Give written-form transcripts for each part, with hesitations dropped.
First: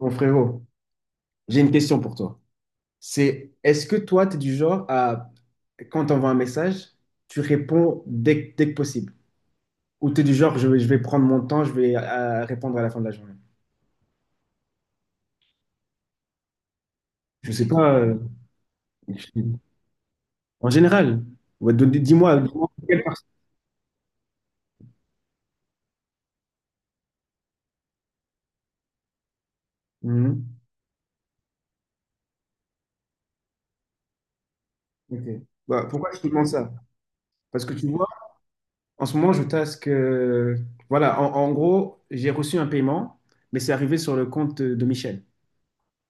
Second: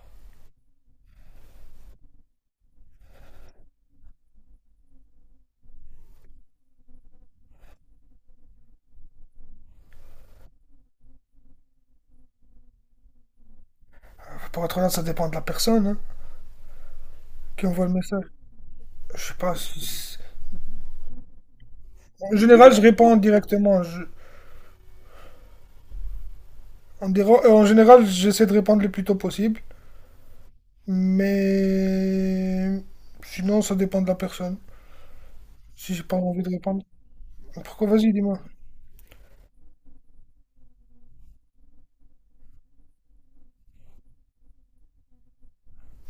Mon frérot, j'ai une question pour toi. C'est Est-ce que toi, tu es du genre à, quand on voit un message, tu réponds dès que possible? Ou tu es du genre, je vais prendre mon temps, je vais répondre à la fin de la journée? Pour être honnête, ça dépend de la personne, hein, Je sais qui envoie le pas. Message. Je sais pas. En général, ouais, En dis-moi, dis-moi général, je quelle réponds partie. directement. En général, j'essaie de répondre le plus tôt possible. Mhm. Mais sinon, ça dépend de la personne. Ok. Bah, Si j'ai pourquoi pas je te envie demande de ça? répondre. Parce que tu Pourquoi. vois, Vas-y, dis-moi. en ce moment, je tasque. Voilà, en gros, j'ai reçu un paiement, mais c'est arrivé sur le compte de Michel.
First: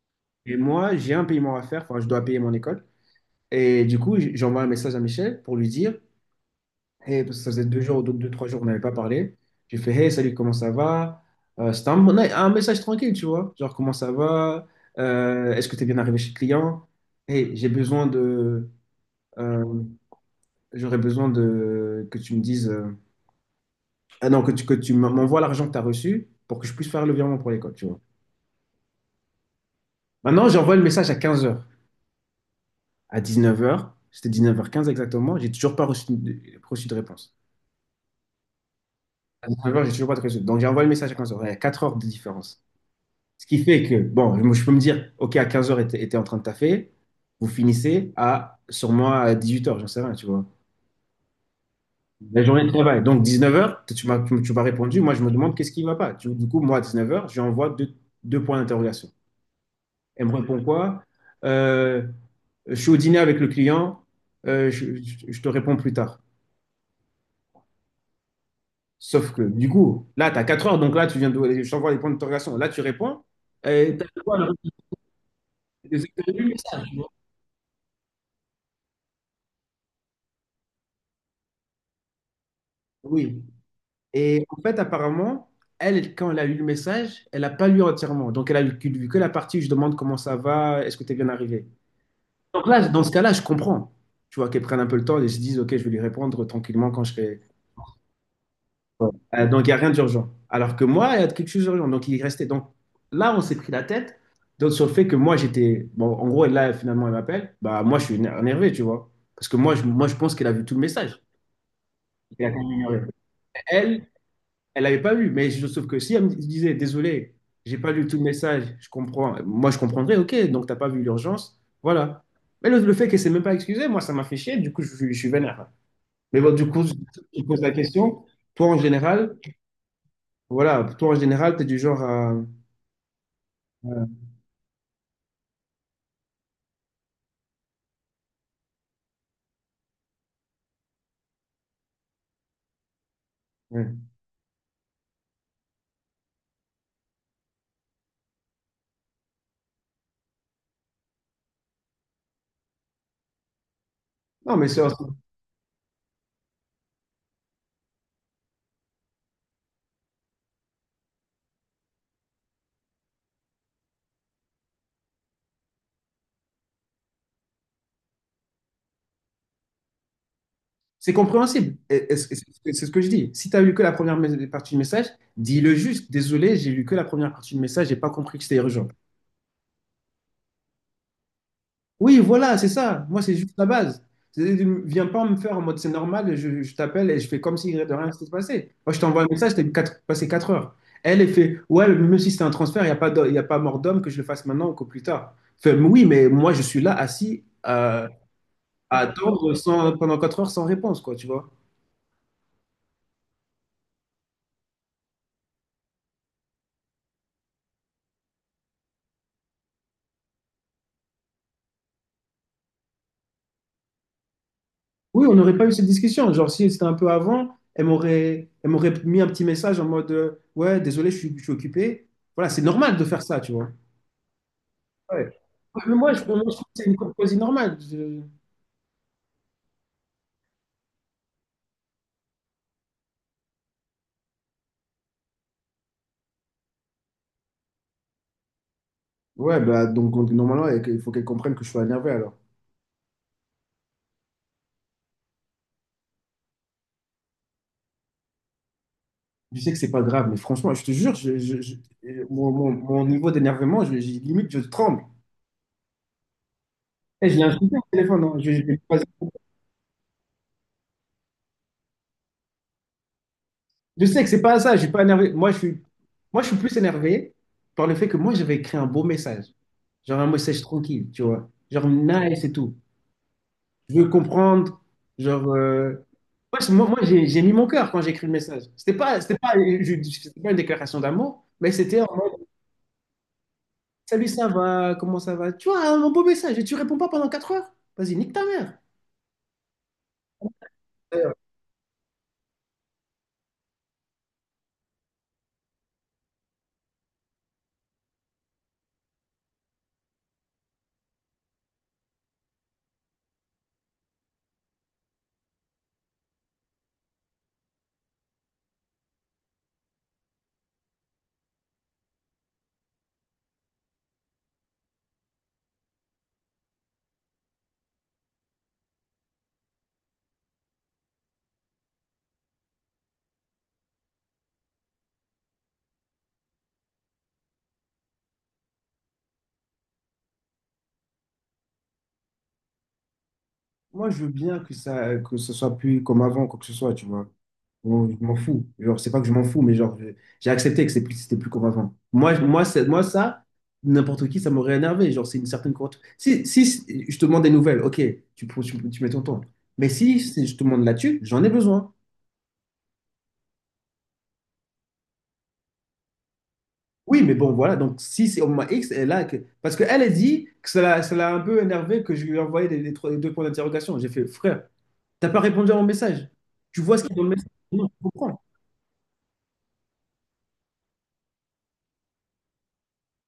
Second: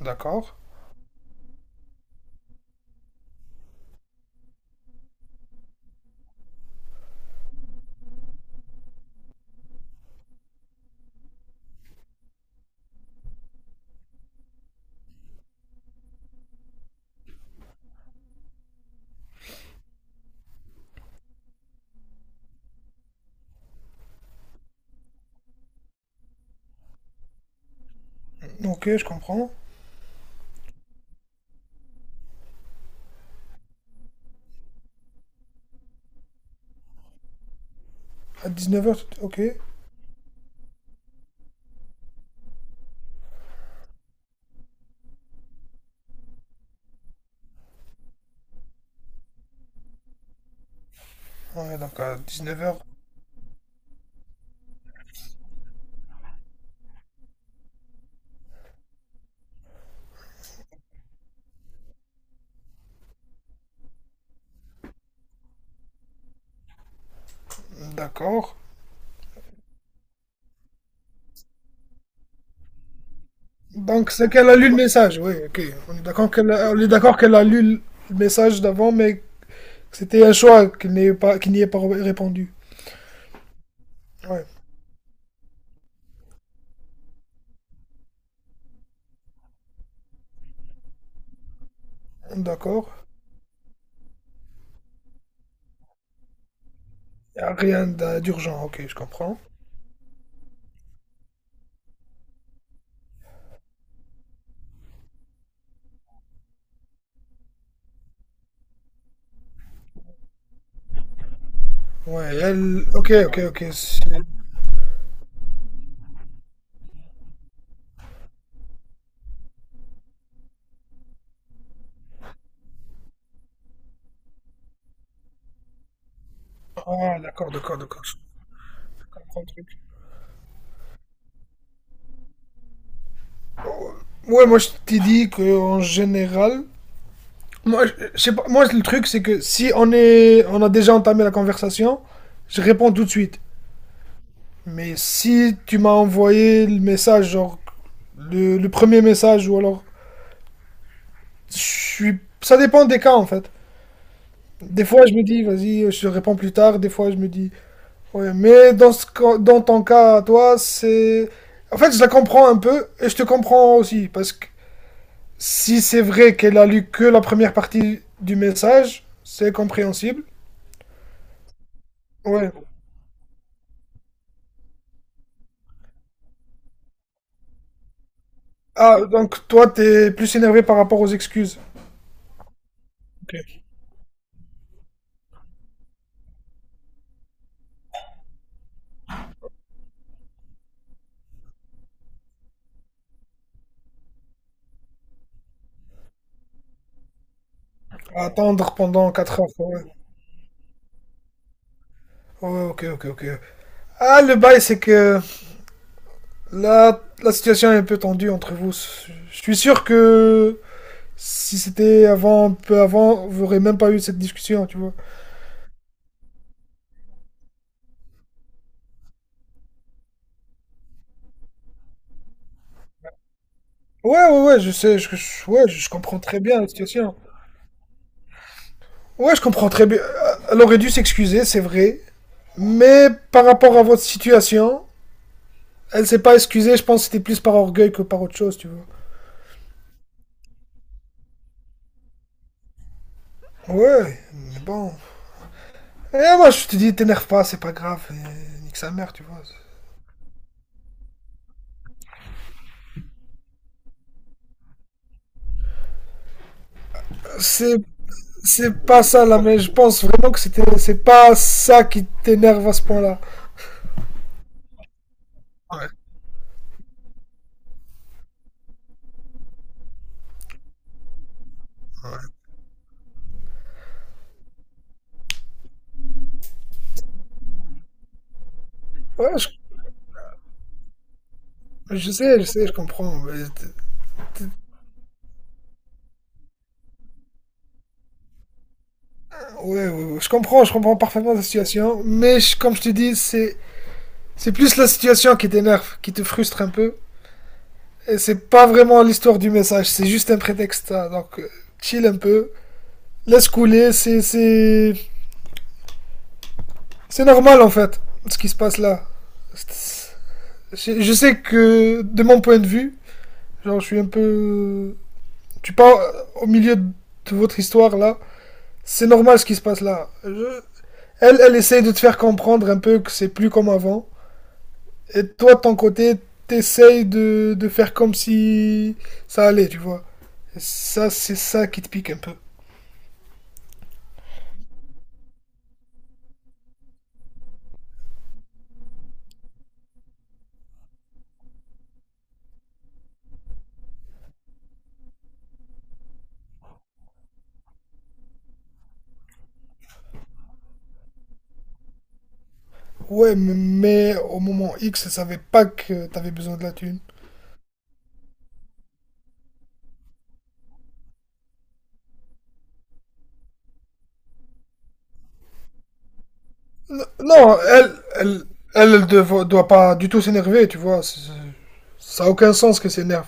D'accord. Et moi, j'ai un paiement à faire, enfin, je dois payer mon école. Et du coup, j'ai un message à Michel pour lui dire, hey, parce que ça faisait 2 jours, 3 jours, qu'on n'avait pas parlé. J'ai fait, hey, salut, comment ça va? C'était un message tranquille, tu vois. Genre, comment ça va? Est-ce que tu es bien arrivé chez le client? Hey, j'ai besoin de. euh, J'aurais besoin de que tu me dises. Ah non, que tu m'envoies l'argent que tu as reçu pour que je puisse faire le virement pour l'école, tu vois. Ok, je comprends. Maintenant, j'envoie le message à 15 heures. À 19 heures, c'était 19h15 exactement, j'ai toujours pas reçu de réponse. À 19h, ok. 9h, j'ai toujours pas de réseau. Donc, j'ai envoyé le message à 15h. Il y a 4 heures de différence. Ce qui fait que, bon, je peux me dire, OK, à 15h, était en train de taffer. Vous finissez à, sur moi à 18h, j'en sais rien, tu vois. Ouais, donc à La journée de 19h, travail. Donc, 19h, tu m'as répondu. Moi, je me demande qu'est-ce qui ne va pas. Du coup, moi, à 19h, je lui envoie deux points d'interrogation. Elle me répond quoi? Euh, je suis au dîner avec le client. Je te réponds plus tard. d'accord. Sauf que, du coup, là, tu as 4 heures. Donc là, tu viens de, je t'envoie les points d'interrogation. Là, tu réponds. Donc c'est Quoi, là? qu'elle a lu le message, oui, ok. J'ai On est d'accord eu le qu'elle a, on message, est tu vois. d'accord qu'elle a lu le message d'avant, mais c'était un choix qui n'y pas, qui n'y est pas répondu. Oui. Ouais, Et en fait, apparemment, elle, quand elle a eu le message, elle n'a pas lu entièrement. Donc, elle a lu que la partie où je demande comment ça va, est-ce que tu es bien arrivé. Donc d'accord. là, dans ce cas-là, je comprends. Tu vois, qu'elle prenne un peu le temps et se dise, OK, je vais lui répondre tranquillement quand je serai. Rien d'urgent, ok, je Ouais. comprends. Donc, il n'y a rien d'urgent. Alors que moi, il y a quelque chose d'urgent. Donc, il restait. Donc, là, on s'est pris la tête donc, sur le fait que moi, j'étais. Bon, en gros, là, finalement, elle m'appelle. Bah, moi, je suis énervé, tu vois. Parce que moi, je pense qu'elle a vu tout le message. Ouais, elle... Ok, ok, ok. Elle, Elle l'avait pas vu, mais sauf que si elle me disait, désolé, j'ai pas lu tout le message, je comprends. Moi, je comprendrais, ok, donc t'as pas vu l'urgence, voilà. Mais le fait qu'elle s'est même pas excusée, moi, ça m'a fait chier, du coup, je suis vénère. Mais bon, du coup, je Ah, je d'accord, pose la d'accord, d'accord. Je question. Toi, en général, comprends le truc. voilà, toi, en général, t'es du genre à... à- Ouais, moi je t'ai dit qu'en général... Moi, je sais pas, moi le truc c'est que si on, est, on a déjà entamé la conversation, je réponds tout de suite. ouais. Mais si tu m'as envoyé le message, genre le premier message, ou alors... Je suis... Ça dépend des cas en fait. Non, mais c'est Des fois, je me dis, vas-y, je te réponds plus tard. Des fois, je me dis, ouais, mais dans ton cas, toi, c'est. En fait, je la comprends un peu et je te comprends aussi. Parce que si c'est vrai qu'elle a lu que la première partie du message, c'est compréhensible. c'est compréhensible. Et- et C'est Ouais. c'est- c'est ce que je dis. Si t'as lu que la première partie du message, dis-le juste. Désolé, j'ai lu que la première partie du message, j'ai pas compris que c'était urgent. Ah, donc toi, t'es plus énervé par rapport aux excuses. Oui, voilà, c'est ça. Moi, c'est juste Ok. la base. C'est- Viens pas me faire en mode c'est normal, je t'appelle et je fais comme si de rien s'était passé. Moi, je t'envoie un message, t'as eu passé 4 heures. Elle, elle fait, ouais, même si c'est un transfert, il y a pas mort d'homme que je le fasse maintenant ou que plus tard. Fait, mais oui, mais moi, je suis là assis À attendre à pendant 4 heures. attendre Ouais. Pendant 4 heures sans réponse, quoi, tu vois. Ouais, ok, ok, ok. Ah, le bail, c'est que là, la situation est un peu tendue entre vous. Je suis sûr que si c'était avant, un peu avant, vous n'aurez même pas eu cette discussion, tu vois. Oui, on n'aurait pas eu cette discussion. Genre, si c'était un peu avant, elle m'aurait mis un petit message en mode, ouais, désolé, je suis occupé. Voilà, c'est normal de faire ça, tu vois. Ouais, ouais, ouais, je sais, Ouais. Ouais, je Mais moi, comprends je, moi, très je bien trouve la que c'est une situation. courtoisie normale. Ouais, je comprends très bien. Elle aurait dû s'excuser, c'est vrai. Mais par rapport à votre situation, elle s'est pas excusée, je pense que c'était plus par orgueil que par autre chose, tu vois. Ouais, bah, donc, normalement, ouais, il faut qu'elle comprenne que je suis énervé alors. Ouais, mais bon. Et moi, je te dis, t'énerve pas, c'est pas grave, et nique sa mère, tu vois. Je sais que c'est pas grave, mais franchement, je te jure, mon, mon niveau d'énervement, limite, je tremble. Eh, je l'ai insulté C'est, au téléphone, hein. Je, je c'est l'ai pas ça, là, mais je pense vraiment que c'était, c'est pas ça qui t'énerve à ce point-là. je sais que c'est pas ça, je suis pas énervé. Moi, je suis, Ouais, moi, je suis plus énervé par le fait que moi, j'avais écrit un beau message. Genre un message tranquille, tu vois. Genre nice et tout. Je veux comprendre. Genre, ouais, moi, j'ai mis mon cœur quand j'ai écrit le message. C'était pas, ouais, c'était je, pas, je- c'était pas une déclaration d'amour, mais c'était Je en mode, sais, je sais, je comprends, mais salut, t- ça va, comment ça va? Tu vois, un beau message et tu réponds pas pendant 4 heures? Vas-y, nique ta mère. ouais, ouais, ouais, je comprends Euh, parfaitement la situation, mais comme je te dis, c'est plus la situation qui t'énerve, qui te frustre un peu. Et c'est pas vraiment l'histoire du message, c'est juste un prétexte, hein, donc, chill un peu, laisse couler, c'est normal en fait, ce qui se passe là. C'est- je sais que de mon point de vue, genre je suis un peu, tu parles au milieu de votre histoire là, c'est normal ce qui se passe là. Elle, elle essaye de te faire comprendre un peu que c'est plus comme avant. Et toi, de ton côté, t'essayes de faire comme si ça allait, tu vois. Et ça, c'est ça qui te pique un peu. Moi, je veux bien que ça, que ce soit plus comme avant, quoi que ce soit, tu vois. Bon, je m'en fous. Genre, c'est pas que je m'en fous, mais genre, j'ai accepté que c'était plus convaincant. Moi, je- moi, c'est- moi ça, n'importe qui, ça m'aurait énervé. Genre, c'est une certaine courte. Si je te demande des nouvelles, ok, tu mets ton temps. Mais si je te demande là-dessus, j'en ai besoin. Ouais, mais, au moment X, elle savait pas que t'avais besoin de la thune. Oui, mais bon, voilà. Donc, si c'est au moins X, elle a que... Parce qu'elle a dit que ça l'a un peu énervé que je lui ai envoyé les deux points d'interrogation. J'ai fait, frère, t'as pas répondu à mon message. Tu vois ce qu'il y a dans le message. Non, Non, elle, je comprends. elle, elle, elle doit pas du tout s'énerver, tu vois. Ça a aucun sens que s'énerve.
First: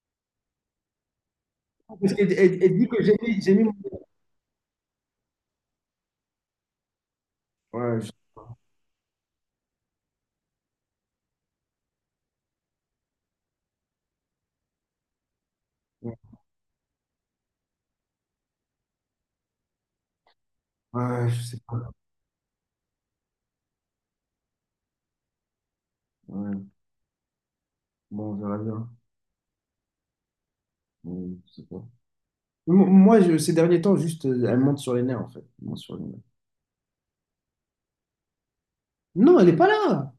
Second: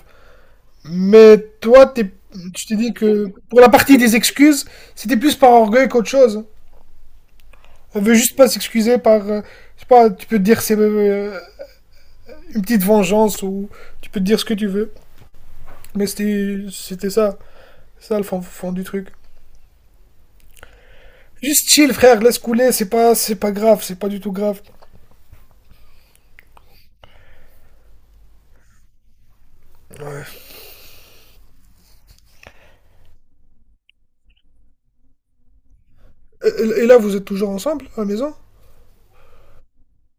Mais toi, Parce qu'tu t'es elle dit dit que que j'ai pour mis la mon... partie des excuses, c'était plus par orgueil qu'autre chose. Ouais, Elle je- veut juste pas s'excuser par, je sais pas, tu peux te dire c'est une petite vengeance ou tu peux te dire ce que tu veux. Mais c'était ça. Ça le fond du truc. Ouais, je sais Juste pas. chill, frère, laisse couler, c'est pas grave, c'est pas du tout grave. Ouais. Bon, on verra bien. Mais je sais pas. Moi, ces derniers temps, juste, elle monte sur les nerfs, en fait. Elle monte sur les nerfs. Et là, vous êtes toujours ensemble à la maison? Non, elle n'est pas là.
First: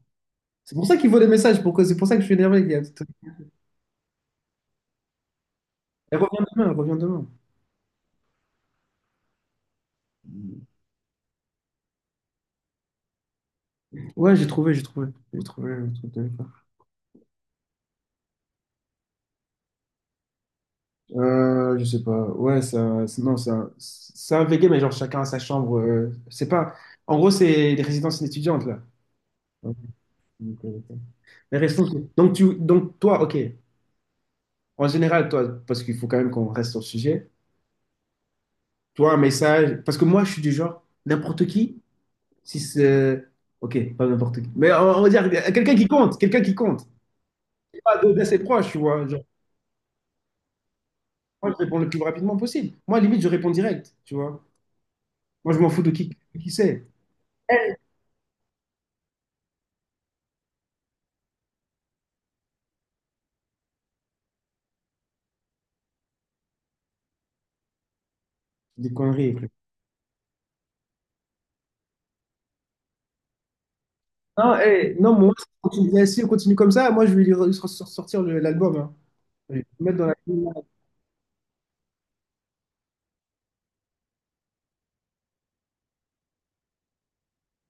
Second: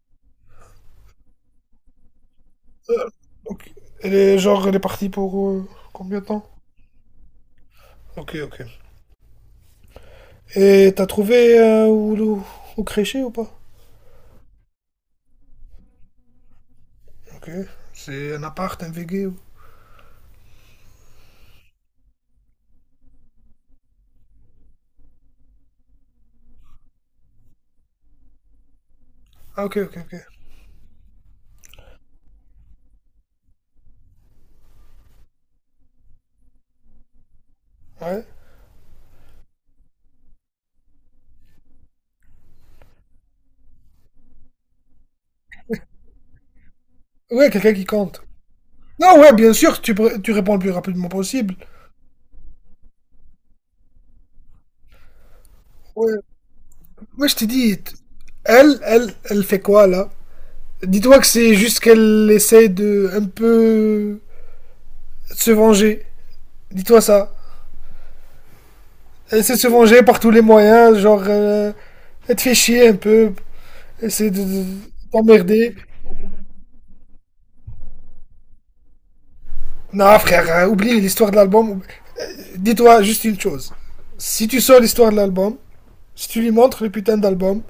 C'est pour ça qu'il voit des messages. C'est pour ça que je suis énervé. Donc, elle est genre, elle est partie pour Elle combien de revient temps? demain, elle revient demain. Ok, ok. Et t'as trouvé où, où, crécher ou pas? Ouais, j'ai trouvé, j'ai trouvé. J'ai trouvé le truc de l'époque. Ok. C'est un appart, un VG ou... Je sais pas. Ouais, ça, non, c'est un, VG, mais genre chacun a sa chambre. C'est pas. En gros, c'est les résidences étudiantes, là. Ah, ok, ok, ok. Les résidences- Donc, donc, toi, ok. En général, toi, parce qu'il faut quand même qu'on reste sur le sujet. Ouais. Tu vois, un message. Parce que moi, je suis du genre, n'importe qui, si c'est. Ok, pas n'importe qui. Mais on va dire, quelqu'un qui compte, quelqu'un qui compte. Ouais, quelqu'un qui Pas compte. d'assez proche, tu vois. Non, Genre, ouais, bien sûr, tu, tu réponds le plus rapidement moi, possible. je réponds le plus rapidement possible. Moi, limite, je réponds direct, tu vois. Moi, je m'en fous de Ouais, qui c'est. ouais je t'ai dit, elle fait quoi là? Dis-toi que c'est juste qu'elle essaie de un peu se venger. Dis-toi ça. Des conneries, Elle frère. essaie de se venger par tous les moyens, genre, elle te fait chier un peu, essaie Non, eh, non, moi, si on t'emmerder. continue, si on continue comme ça, moi, je vais lui sortir l'album, hein. Je vais le mettre dans la. Non, frère, hein, oublie l'histoire de l'album. Dis-toi juste une chose. Si tu sors l'histoire de l'album, si tu lui montres le putain d'album,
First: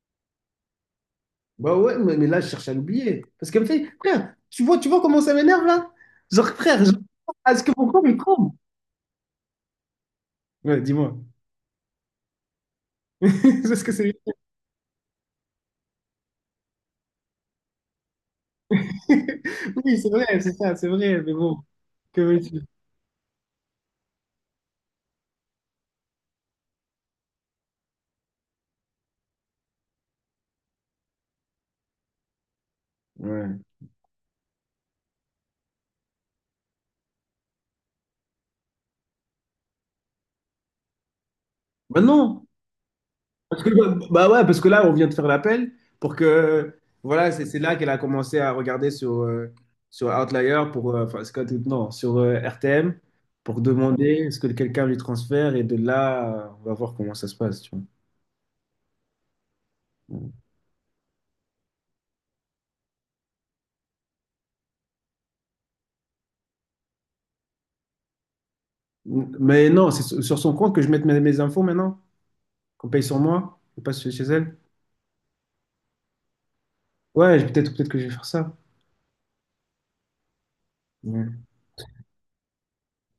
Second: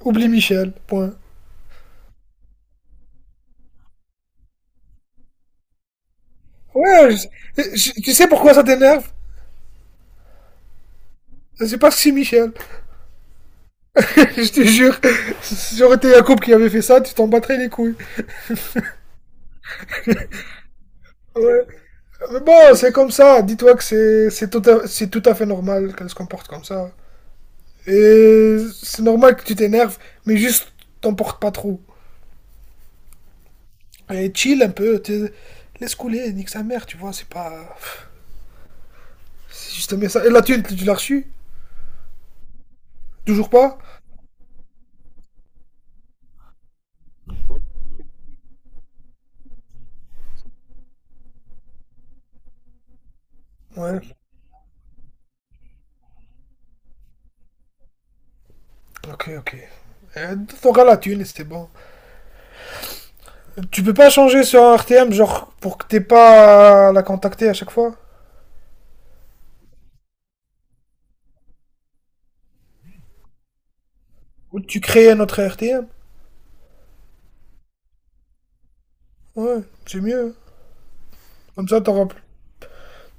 oublie Michel, point. Bah ouais, mais là, je cherche à l'oublier. Parce qu'elle me fait, frère, tu vois comment ça m'énerve là? Genre, frère, Ouais, à ce que mon corps, tu il sais tremble. pourquoi ça t'énerve? Ouais, dis-moi. C'est parce que c'est Michel. Parce que c'est... je te jure. Si j'aurais été Jacob qui avait fait ça, tu t'en battrais les couilles. Oui, c'est vrai, c'est ça, c'est vrai, mais bon, Ouais. que Mais veux-tu? bon, c'est comme ça. Dis-toi que c'est tout à fait normal qu'elle se comporte comme ça. Et c'est normal que tu t'énerves, mais juste t'en portes pas trop. Ouais. Et chill un peu. Laisse couler, nique sa mère, tu vois. C'est pas. C'est juste un message. Et la thune, tu l'as reçue? Bah non. Toujours Parce que, pas? bah, bah ouais, parce que là, on vient de faire l'appel pour que. Voilà, c'est là qu'elle a commencé à regarder sur, sur Outlier, pour, enfin, c'est quoi, non, sur RTM, pour Ouais. demander est ce que quelqu'un lui transfère. Et de là, on va voir comment ça se passe. Tu Ok, ok. vois. T'auras la thune et c'était bon. Tu peux pas changer sur un RTM, genre, pour que t'aies pas à la contacter à chaque fois? Mais non, c'est sur son compte que je mette mes infos maintenant, qu'on paye sur moi, et pas chez elle. Ou tu crées un autre RTM. Ouais, peut-être que je vais faire ça. Ouais, c'est mieux. Ouais. Comme ça,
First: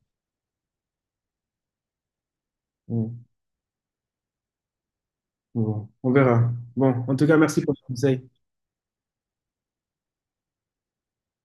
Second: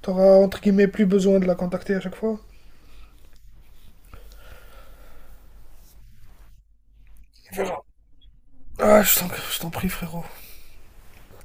t'auras entre guillemets plus besoin de la contacter à chaque fois. Ouais. Bon, on verra. Bon, en tout cas, On merci pour verra. le conseil. Ah, je t'en prie, frérot.